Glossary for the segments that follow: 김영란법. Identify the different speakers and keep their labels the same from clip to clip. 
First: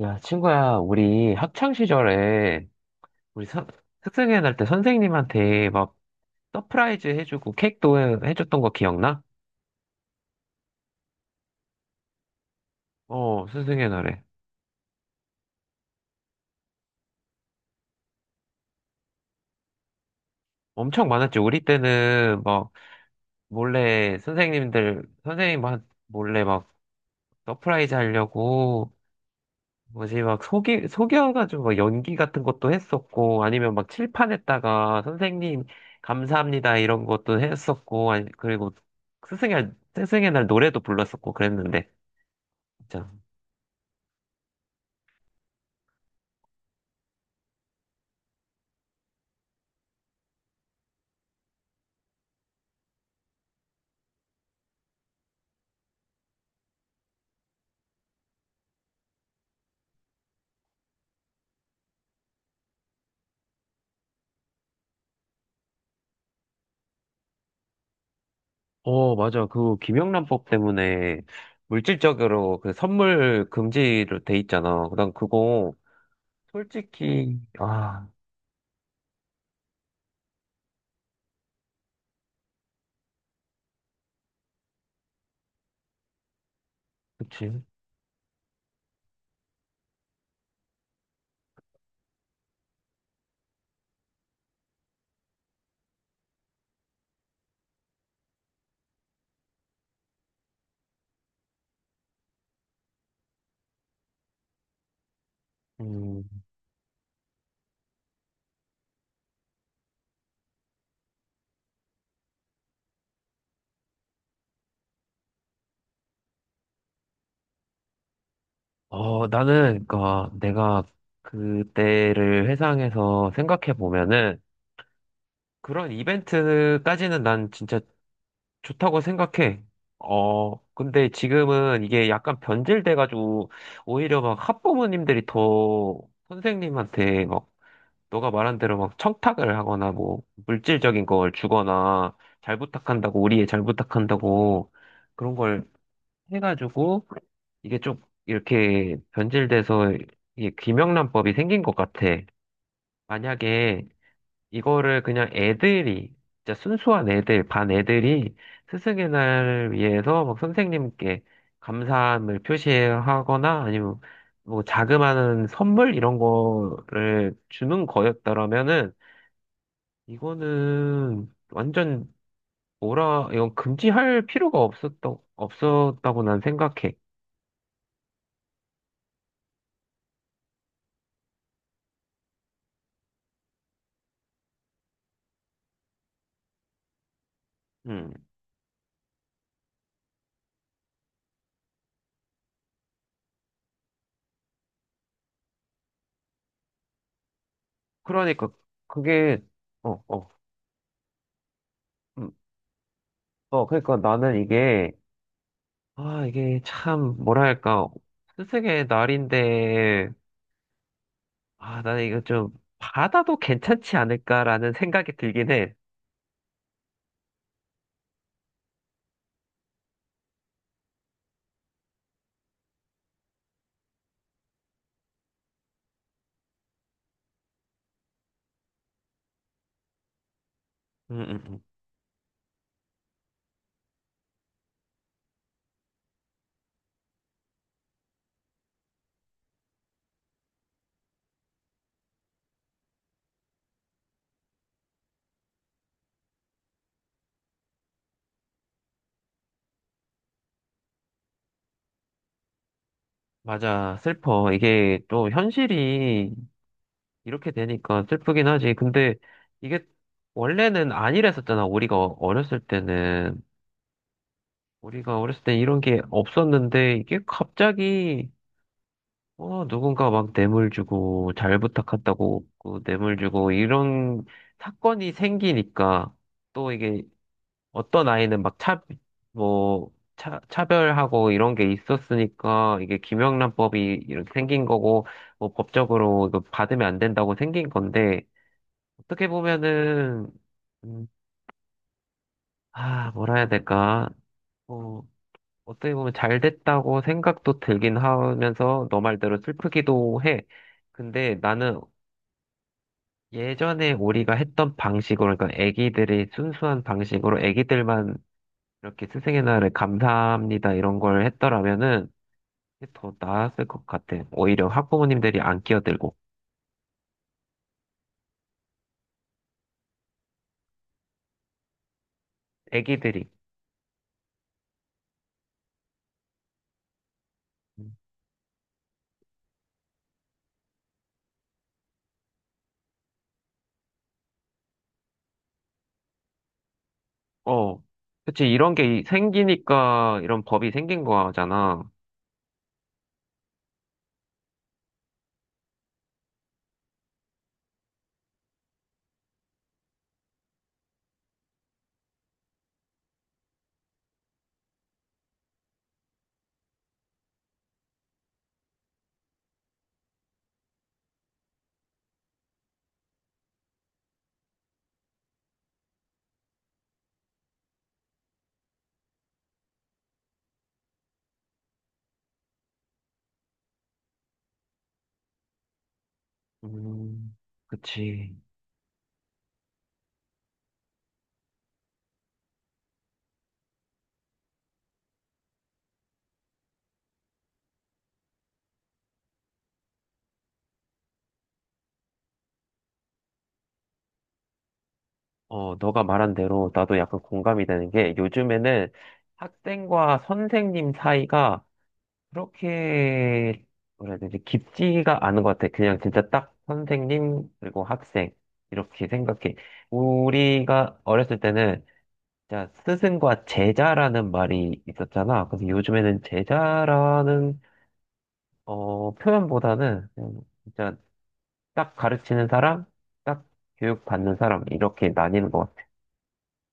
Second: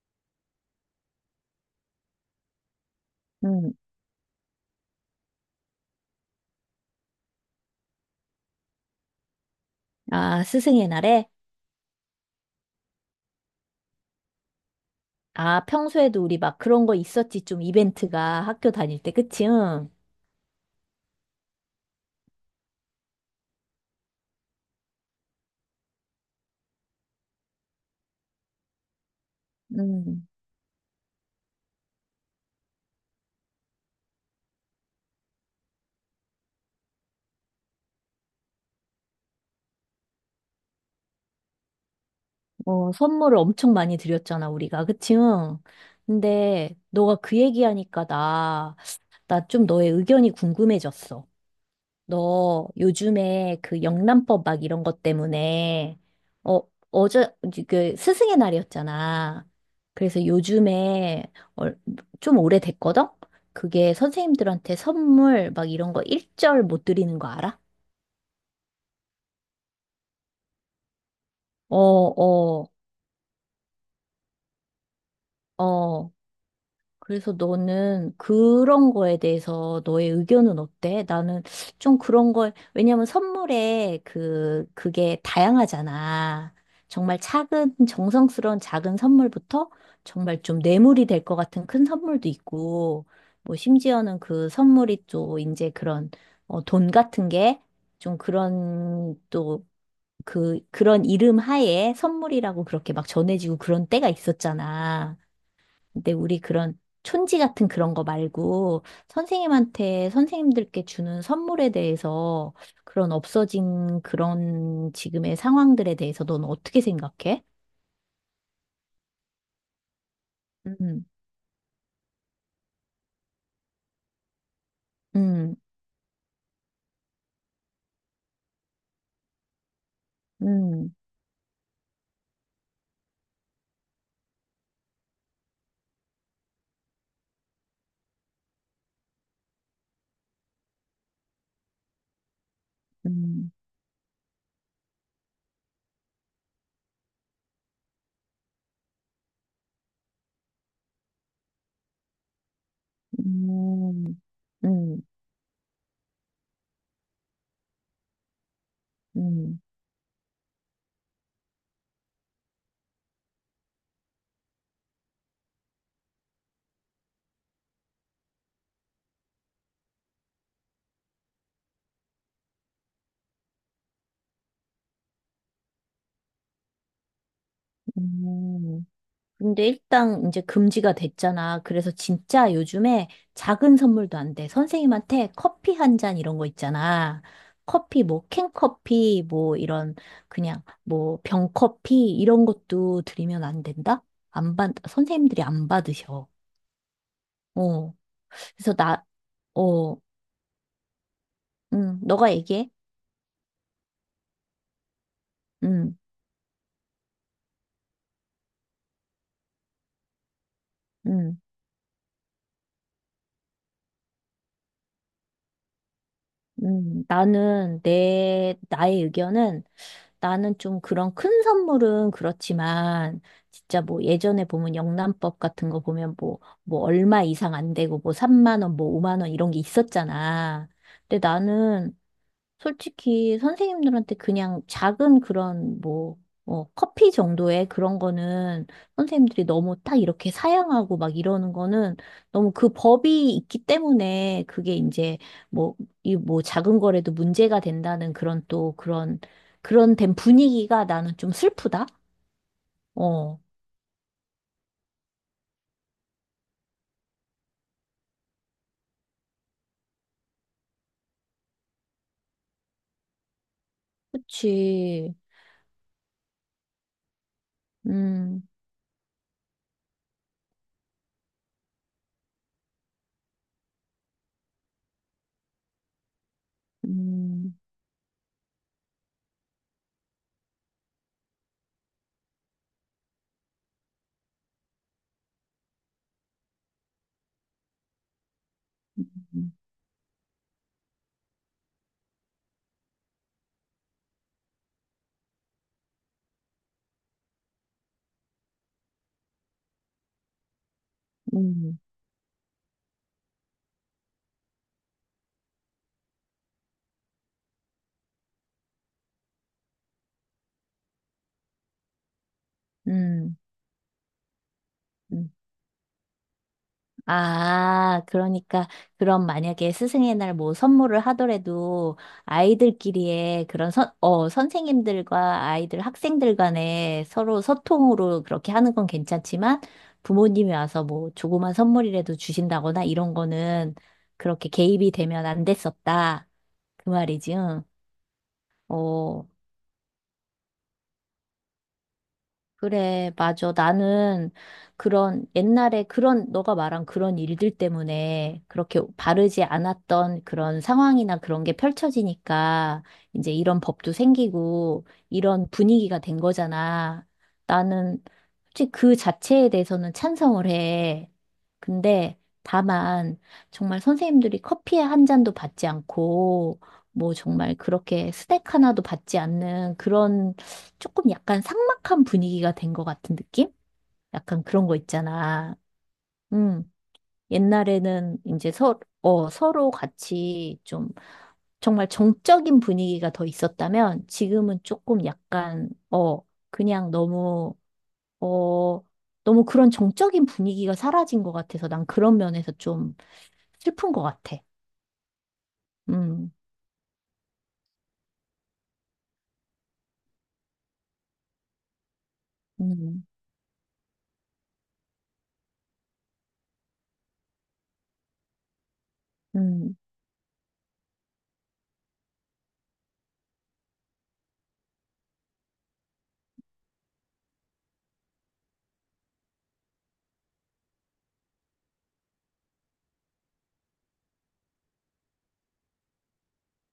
Speaker 1: 야, 친구야, 우리 학창 시절에 우리 선,
Speaker 2: 음.
Speaker 1: 학생회 날 때 선생님한테 막 서프라이즈 해주고 해줬던 거 기억나?
Speaker 2: 아, 스승의 날에?
Speaker 1: 어, 선생회 날에.
Speaker 2: 아, 평소에도 우리 막 그런 거 있었지. 좀 이벤트가 학교 다닐 때, 그치? 응.
Speaker 1: 엄청 많았지. 우리 때는 막 몰래 선생님 막 몰래 막 서프라이즈 하려고 뭐지
Speaker 2: 음.
Speaker 1: 막 속이 속여가지고 막 연기 같은 것도 했었고, 아니면 막 칠판에다가 선생님 감사합니다 이런 것도 했었고. 아니 그리고 스승의 스승의 날 노래도 불렀었고 그랬는데
Speaker 2: 어,
Speaker 1: 진짜.
Speaker 2: 선물을 엄청 많이 드렸잖아, 우리가. 그치? 응. 근데 너가 그 얘기하니까 나 좀 너의 의견이 궁금해졌어. 너 요즘에 그 영란법 막 이런 것 때문에 어 어제 그 스승의 날이었잖아. 그래서 요즘에 얼- 좀 오래됐거든. 그게 선생님들한테 선물 막 이런 거 일절 못 드리는 거 알아?
Speaker 1: 어, 맞아. 그 김영란법 때문에
Speaker 2: 어,
Speaker 1: 물질적으로
Speaker 2: 어,
Speaker 1: 그 선물 금지로 돼 있잖아. 난 그거
Speaker 2: 어. 그래서
Speaker 1: 솔직히 아,
Speaker 2: 너는 그런 거에 대해서 너의 의견은 어때? 나는 좀 그런 걸, 왜냐면 선물에 그게 다양하잖아. 정말
Speaker 1: 그치.
Speaker 2: 작은, 정성스러운 작은 선물부터 정말 좀 뇌물이 될 것 같은 큰 선물도 있고, 뭐 심지어는 그 선물이 또 이제 그런, 돈 같은 게 좀 그런 또 그런 이름 하에 선물이라고 그렇게 막 전해지고 그런 때가 있었잖아. 근데 우리
Speaker 1: 음.
Speaker 2: 그런 촌지 같은 그런 거 말고 선생님한테 선생님들께 주는 선물에 대해서 그런 없어진 그런 지금의 상황들에 대해서 넌 어떻게 생각해?
Speaker 1: 어, 나는 그니까 내가
Speaker 2: 음,
Speaker 1: 그때를 회상해서 생각해 보면은
Speaker 2: 음,
Speaker 1: 그런 이벤트까지는 난 진짜 좋다고 생각해. 어,
Speaker 2: 음,
Speaker 1: 근데 지금은 이게 약간 변질돼가지고 오히려 막 학부모님들이 더 선생님한테 막 너가 말한 대로 막 청탁을 하거나 뭐 물질적인 걸 주거나 잘 부탁한다고 우리
Speaker 2: 음,
Speaker 1: 애잘 부탁한다고 그런 걸 해가지고 이게 좀 이렇게 변질돼서 이게 김명란법이 생긴 것 같아. 만약에
Speaker 2: 음, 음, 음,
Speaker 1: 이거를 그냥 애들이 진짜 순수한 애들, 반 애들이 스승의
Speaker 2: 음.
Speaker 1: 날 위해서 막 선생님께 감사함을 표시하거나 아니면 뭐 자그마한 선물 이런 거를 주는 거였더라면은 이거는 완전 뭐라 이건 금지할 필요가 없었다고 난 생각해.
Speaker 2: 음. 근데 일단 이제 금지가 됐잖아. 그래서 진짜 요즘에 작은 선물도 안 돼. 선생님한테 커피 한 잔 이런 거 있잖아. 커피
Speaker 1: 음.
Speaker 2: 뭐 캔커피 뭐 이런 그냥 뭐 병커피 이런 것도 드리면 안 된다? 안 받, 선생님들이 안 받으셔. 어.
Speaker 1: 그러니까
Speaker 2: 그래서 나,
Speaker 1: 그게 어,
Speaker 2: 어,
Speaker 1: 어.
Speaker 2: 응,
Speaker 1: 음.
Speaker 2: 너가 얘기해.
Speaker 1: 어, 그러니까 나는 이게
Speaker 2: 응,
Speaker 1: 아, 이게 참 뭐랄까? 스승의 날인데
Speaker 2: 응.
Speaker 1: 아, 나는 이거 좀 받아도 괜찮지 않을까라는 생각이 들긴 해.
Speaker 2: 나는 나의 의견은 나는 좀 그런 큰 선물은 그렇지만 진짜 뭐 예전에 보면 영란법 같은 거 보면 뭐 얼마 이상 안 되고 뭐 3만 원, 뭐 5만 원 이런 게 있었잖아.
Speaker 1: 음,
Speaker 2: 근데
Speaker 1: 음, 음.
Speaker 2: 나는 솔직히 선생님들한테 그냥 작은 그런 뭐, 커피 정도의 그런 거는 선생님들이 너무 딱 이렇게 사양하고 막 이러는 거는 너무 그 법이 있기 때문에 그게 이제 뭐, 이 뭐 작은 거라도 문제가 된다는 그런 또 그런, 그런 된 분위기가 나는 좀 슬프다? 어,
Speaker 1: 맞아. 슬퍼. 이게 또 현실이 이렇게 되니까 슬프긴 하지. 근데 이게 원래는 아니랬었잖아. 우리가 어렸을 때는.
Speaker 2: 그치.
Speaker 1: 우리가 어렸을 때 이런 게 없었는데 이게 갑자기
Speaker 2: 음,
Speaker 1: 어, 누군가 막 뇌물 주고 잘 부탁한다고 그 뇌물 주고 이런 사건이 생기니까 또 이게
Speaker 2: 음,
Speaker 1: 어떤 아이는 막 차, 뭐, 차별하고 이런 게 있었으니까 이게 김영란법이 이렇게 생긴 거고 뭐 법적으로 이거 받으면 안 된다고 생긴 건데 어떻게
Speaker 2: 음,
Speaker 1: 보면은, 음, 아, 뭐라 해야 될까. 어, 어떻게 보면 잘 됐다고 생각도 들긴 하면서 너 말대로 슬프기도 해. 근데
Speaker 2: 음,
Speaker 1: 나는 예전에 우리가 했던 방식으로, 그러니까 애기들이 순수한 방식으로 애기들만 이렇게 스승의 날에 감사합니다 이런 걸 했더라면은 더
Speaker 2: 음.
Speaker 1: 나았을 것 같아. 오히려
Speaker 2: 음.
Speaker 1: 학부모님들이 안 끼어들고,
Speaker 2: 아, 그러니까, 그럼 만약에 스승의 날 뭐 선물을 하더라도
Speaker 1: 애기들이.
Speaker 2: 아이들끼리의 그런 선생님들과 아이들, 학생들 간에 서로 소통으로 그렇게 하는 건 괜찮지만 부모님이 와서 뭐 조그만 선물이라도 주신다거나 이런 거는 그렇게 개입이 되면 안 됐었다. 그 말이지, 응.
Speaker 1: 어, 그치, 이런 게
Speaker 2: 어,
Speaker 1: 생기니까 이런 법이 생긴 거잖아.
Speaker 2: 그래, 맞아. 나는 그런 옛날에 그런 너가 말한 그런 일들 때문에 그렇게 바르지 않았던 그런 상황이나 그런 게 펼쳐지니까 이제 이런 법도 생기고 이런 분위기가 된 거잖아. 나는 솔직히 그 자체에 대해서는 찬성을 해. 근데 다만 정말 선생님들이 커피 한 잔도 받지 않고 뭐 정말 그렇게 스낵 하나도 받지 않는 그런 조금 약간 삭막한 분위기가 된 것 같은 느낌? 약간 그런 거 있잖아. 음,
Speaker 1: 음,
Speaker 2: 옛날에는
Speaker 1: 그치.
Speaker 2: 이제 서로 같이 좀 정말 정적인 분위기가 더 있었다면 지금은 조금 약간, 그냥 너무, 어, 너무 그런 정적인 분위기가 사라진 것 같아서 난 그런 면에서 좀 슬픈 것 같아.
Speaker 1: 어, 너가
Speaker 2: 음,
Speaker 1: 말한 대로 나도 약간 공감이 되는 게 요즘에는 학생과 선생님 사이가
Speaker 2: 음,
Speaker 1: 그렇게 뭐라 해야 되지? 깊지가 않은 것 같아. 그냥 진짜 딱 선생님 그리고 학생 이렇게 생각해.
Speaker 2: 음.
Speaker 1: 우리가 어렸을 때는 진짜 스승과 제자라는 말이 있었잖아. 그래서 요즘에는 제자라는 어, 표현보다는 그냥 진짜 딱 가르치는 사람, 딱 교육받는 사람, 이렇게 나뉘는 것 같아요.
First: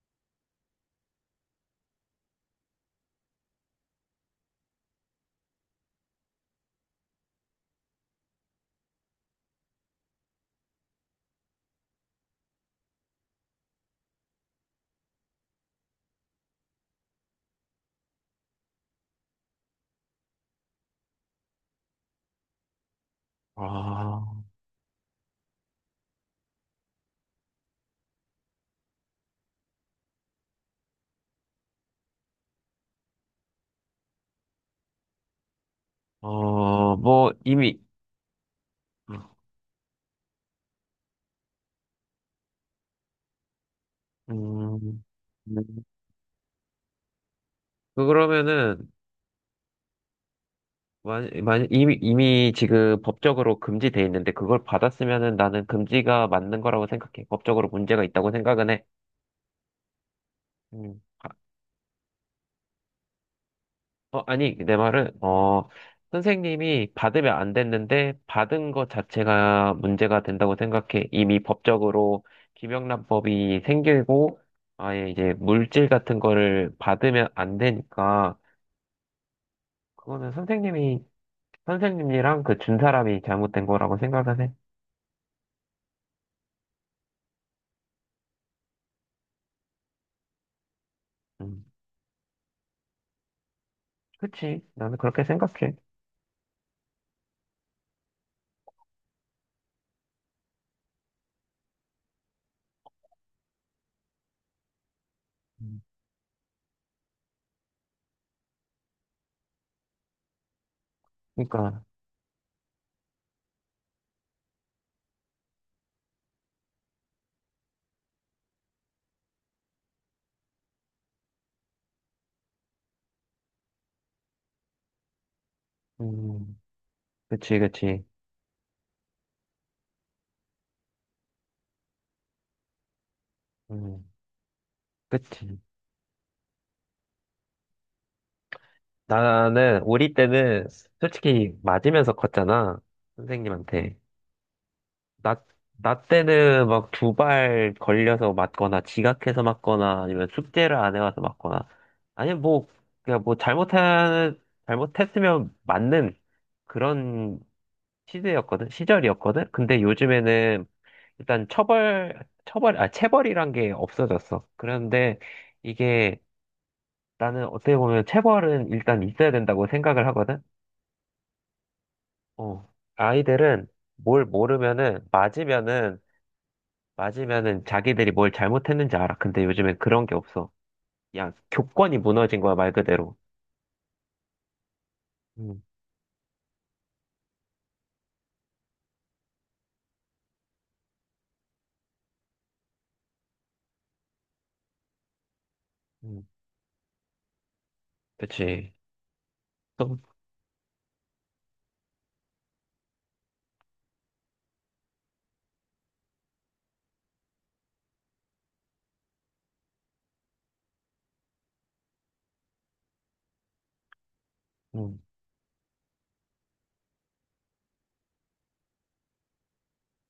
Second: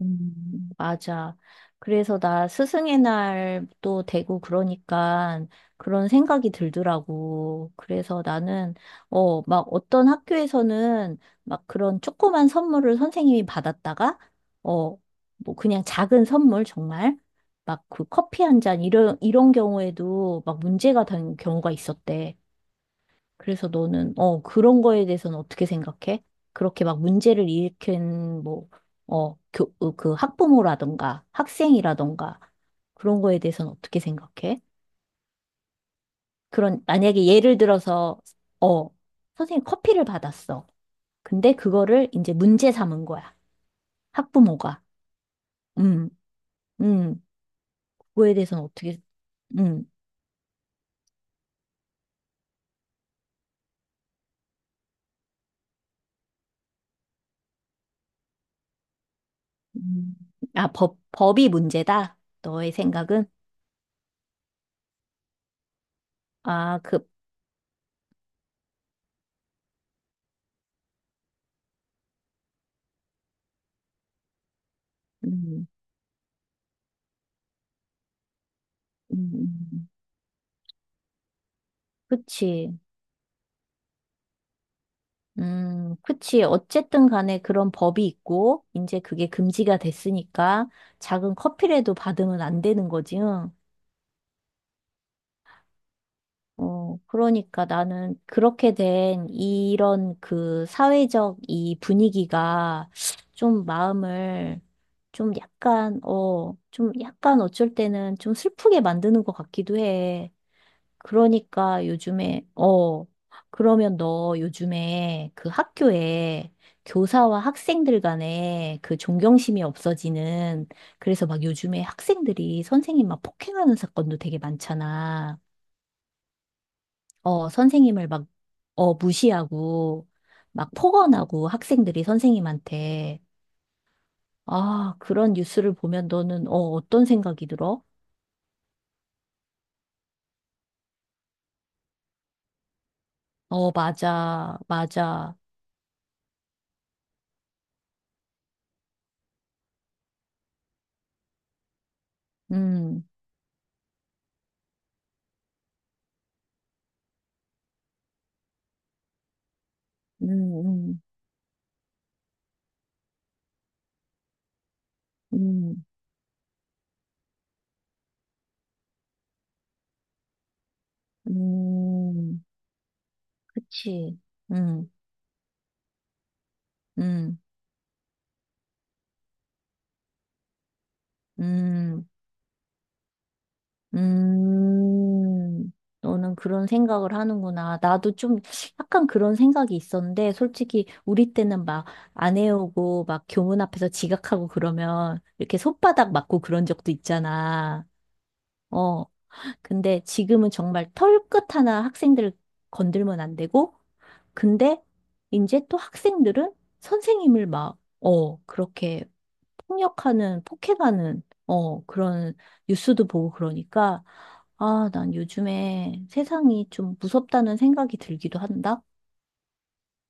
Speaker 2: 맞아. 그래서 나 스승의 날도 되고 그러니까 그런 생각이 들더라고. 그래서 나는, 막 어떤 학교에서는 막 그런 조그만 선물을 선생님이 받았다가, 어, 뭐 그냥 작은 선물 정말, 막 그 커피 한 잔 이런 경우에도 막 문제가 된 경우가 있었대. 그래서 너는,
Speaker 1: 아,
Speaker 2: 그런 거에 대해서는 어떻게 생각해? 그렇게 막 문제를 일으킨, 뭐, 그 학부모라던가 학생이라던가 그런 거에 대해서는 어떻게 생각해? 그런,
Speaker 1: 어,
Speaker 2: 만약에
Speaker 1: 뭐,
Speaker 2: 예를
Speaker 1: 이미,
Speaker 2: 들어서, 어,
Speaker 1: 음,
Speaker 2: 선생님 커피를 받았어. 근데 그거를 이제 문제 삼은 거야. 학부모가.
Speaker 1: 음,
Speaker 2: 음, 음, 그거에 대해서는
Speaker 1: 그러면은,
Speaker 2: 어떻게, 음,
Speaker 1: 이미 지금 법적으로 금지돼 있는데, 그걸 받았으면은 나는 금지가 맞는 거라고 생각해. 법적으로 문제가 있다고 생각은 해.
Speaker 2: 음. 아, 법,
Speaker 1: 음. 아,
Speaker 2: 법이 문제다? 너의 생각은?
Speaker 1: 어, 아니, 내 말은, 어,
Speaker 2: 아,
Speaker 1: 선생님이
Speaker 2: 그,
Speaker 1: 받으면 안 됐는데, 받은 것 자체가 문제가 된다고 생각해. 이미 법적으로 김영란법이 생기고, 아예 이제
Speaker 2: 음,
Speaker 1: 물질 같은 거를 받으면 안 되니까,
Speaker 2: 음, 음.
Speaker 1: 그거는 선생님이, 선생님이랑 그 준
Speaker 2: 그치.
Speaker 1: 사람이 잘못된 거라고 생각을 해.
Speaker 2: 그치. 어쨌든 간에 그런 법이 있고, 이제 그게 금지가 됐으니까 작은
Speaker 1: 음,
Speaker 2: 커피라도 받으면 안 되는 거지. 응?
Speaker 1: 그치. 나는 그렇게 생각해.
Speaker 2: 어, 그러니까 나는 그렇게 된 이런 그 사회적 이 분위기가 좀 마음을 좀
Speaker 1: 음,
Speaker 2: 약간, 좀 약간 어쩔 때는 좀 슬프게 만드는 것 같기도 해.
Speaker 1: 그러니까,
Speaker 2: 그러니까 요즘에, 그러면 너 요즘에 그 학교에 교사와 학생들 간에 그 존경심이 없어지는, 그래서 막 요즘에 학생들이 선생님 막 폭행하는 사건도 되게 많잖아.
Speaker 1: 음, 그치, 그치.
Speaker 2: 선생님을 막, 무시하고, 막 폭언하고 학생들이 선생님한테.
Speaker 1: 음,
Speaker 2: 아, 그런
Speaker 1: 그치.
Speaker 2: 뉴스를 보면 너는, 어떤 생각이 들어?
Speaker 1: 나는 우리 때는 솔직히 맞으면서 컸잖아.
Speaker 2: 어,
Speaker 1: 선생님한테.
Speaker 2: 맞아, 맞아.
Speaker 1: 나, 나 때는 막 두 발 걸려서 맞거나 지각해서 맞거나 아니면 숙제를 안 해와서 맞거나 아니면 뭐
Speaker 2: 음,
Speaker 1: 그냥 뭐 잘못한 잘못했으면 맞는 그런 시대였거든. 시절이었거든. 근데
Speaker 2: 음,
Speaker 1: 요즘에는
Speaker 2: 음.
Speaker 1: 일단 처벌 처벌 아 체벌이란 게 없어졌어. 그런데
Speaker 2: 음.
Speaker 1: 이게 나는 어떻게 보면 체벌은 일단 있어야 된다고 생각을 하거든.
Speaker 2: 음,
Speaker 1: 어, 아이들은
Speaker 2: 그치.
Speaker 1: 뭘
Speaker 2: 음,
Speaker 1: 모르면은,
Speaker 2: 음,
Speaker 1: 맞으면은 자기들이 뭘 잘못했는지 알아. 근데 요즘엔 그런 게 없어. 야 교권이
Speaker 2: 음,
Speaker 1: 무너진 거야, 말 그대로. 음,
Speaker 2: 음. 너는 그런 생각을 하는구나. 나도 좀 약간 그런 생각이 있었는데, 솔직히 우리 때는 막 안 해오고, 막 교문 앞에서 지각하고 그러면 이렇게 손바닥
Speaker 1: 음,
Speaker 2: 맞고 그런 적도 있잖아.
Speaker 1: 그치.
Speaker 2: 어.
Speaker 1: 또,
Speaker 2: 근데 지금은 정말 털끝 하나 학생들 건들면 안 되고, 근데 이제 또 학생들은 선생님을 막, 그렇게 폭력하는, 폭행하는, 그런 뉴스도 보고 그러니까, 아,
Speaker 1: 음,
Speaker 2: 난 요즘에 세상이 좀 무섭다는 생각이 들기도 한다?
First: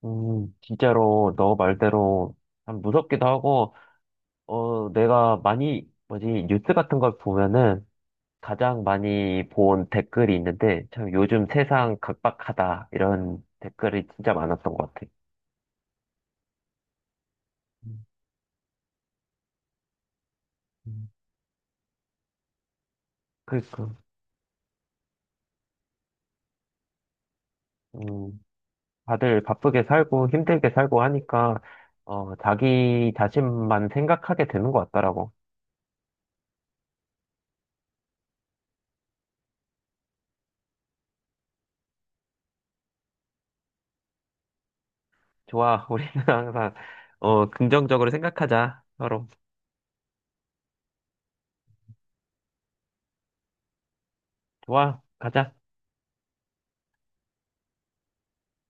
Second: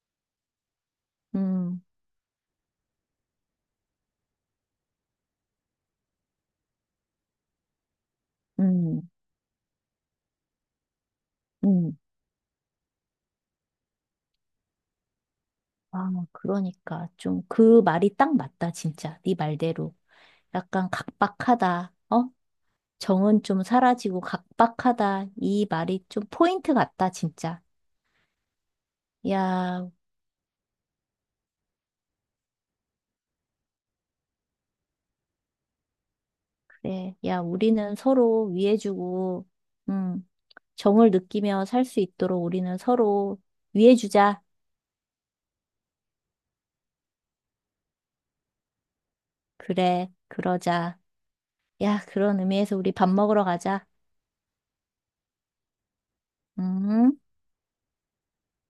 Speaker 1: 진짜로 너
Speaker 2: 음,
Speaker 1: 말대로 참 무섭기도 하고, 어, 내가 많이, 뭐지, 뉴스 같은 걸 보면은 가장
Speaker 2: 음,
Speaker 1: 많이 본 댓글이 있는데, 참 요즘
Speaker 2: 음.
Speaker 1: 세상 각박하다. 이런 댓글이 진짜 많았던 것 같아.
Speaker 2: 아, 그러니까 좀 그
Speaker 1: 음,
Speaker 2: 말이 딱 맞다, 진짜. 네 말대로. 약간
Speaker 1: 음.
Speaker 2: 각박하다, 어? 정은 좀
Speaker 1: 그니까.
Speaker 2: 사라지고 각박하다. 이 말이 좀 포인트 같다, 진짜.
Speaker 1: 다들 바쁘게
Speaker 2: 야,
Speaker 1: 살고 힘들게 살고 하니까 어, 자기 자신만 생각하게 되는 것 같더라고.
Speaker 2: 네, 야, 우리는 서로 위해주고, 음, 정을 느끼며 살 수 있도록 우리는 서로 위해주자.
Speaker 1: 좋아, 우리는 항상 어, 긍정적으로 생각하자. 서로
Speaker 2: 그래, 그러자. 야, 그런 의미에서 우리 밥 먹으러 가자.
Speaker 1: 좋아, 가자.
Speaker 2: 음.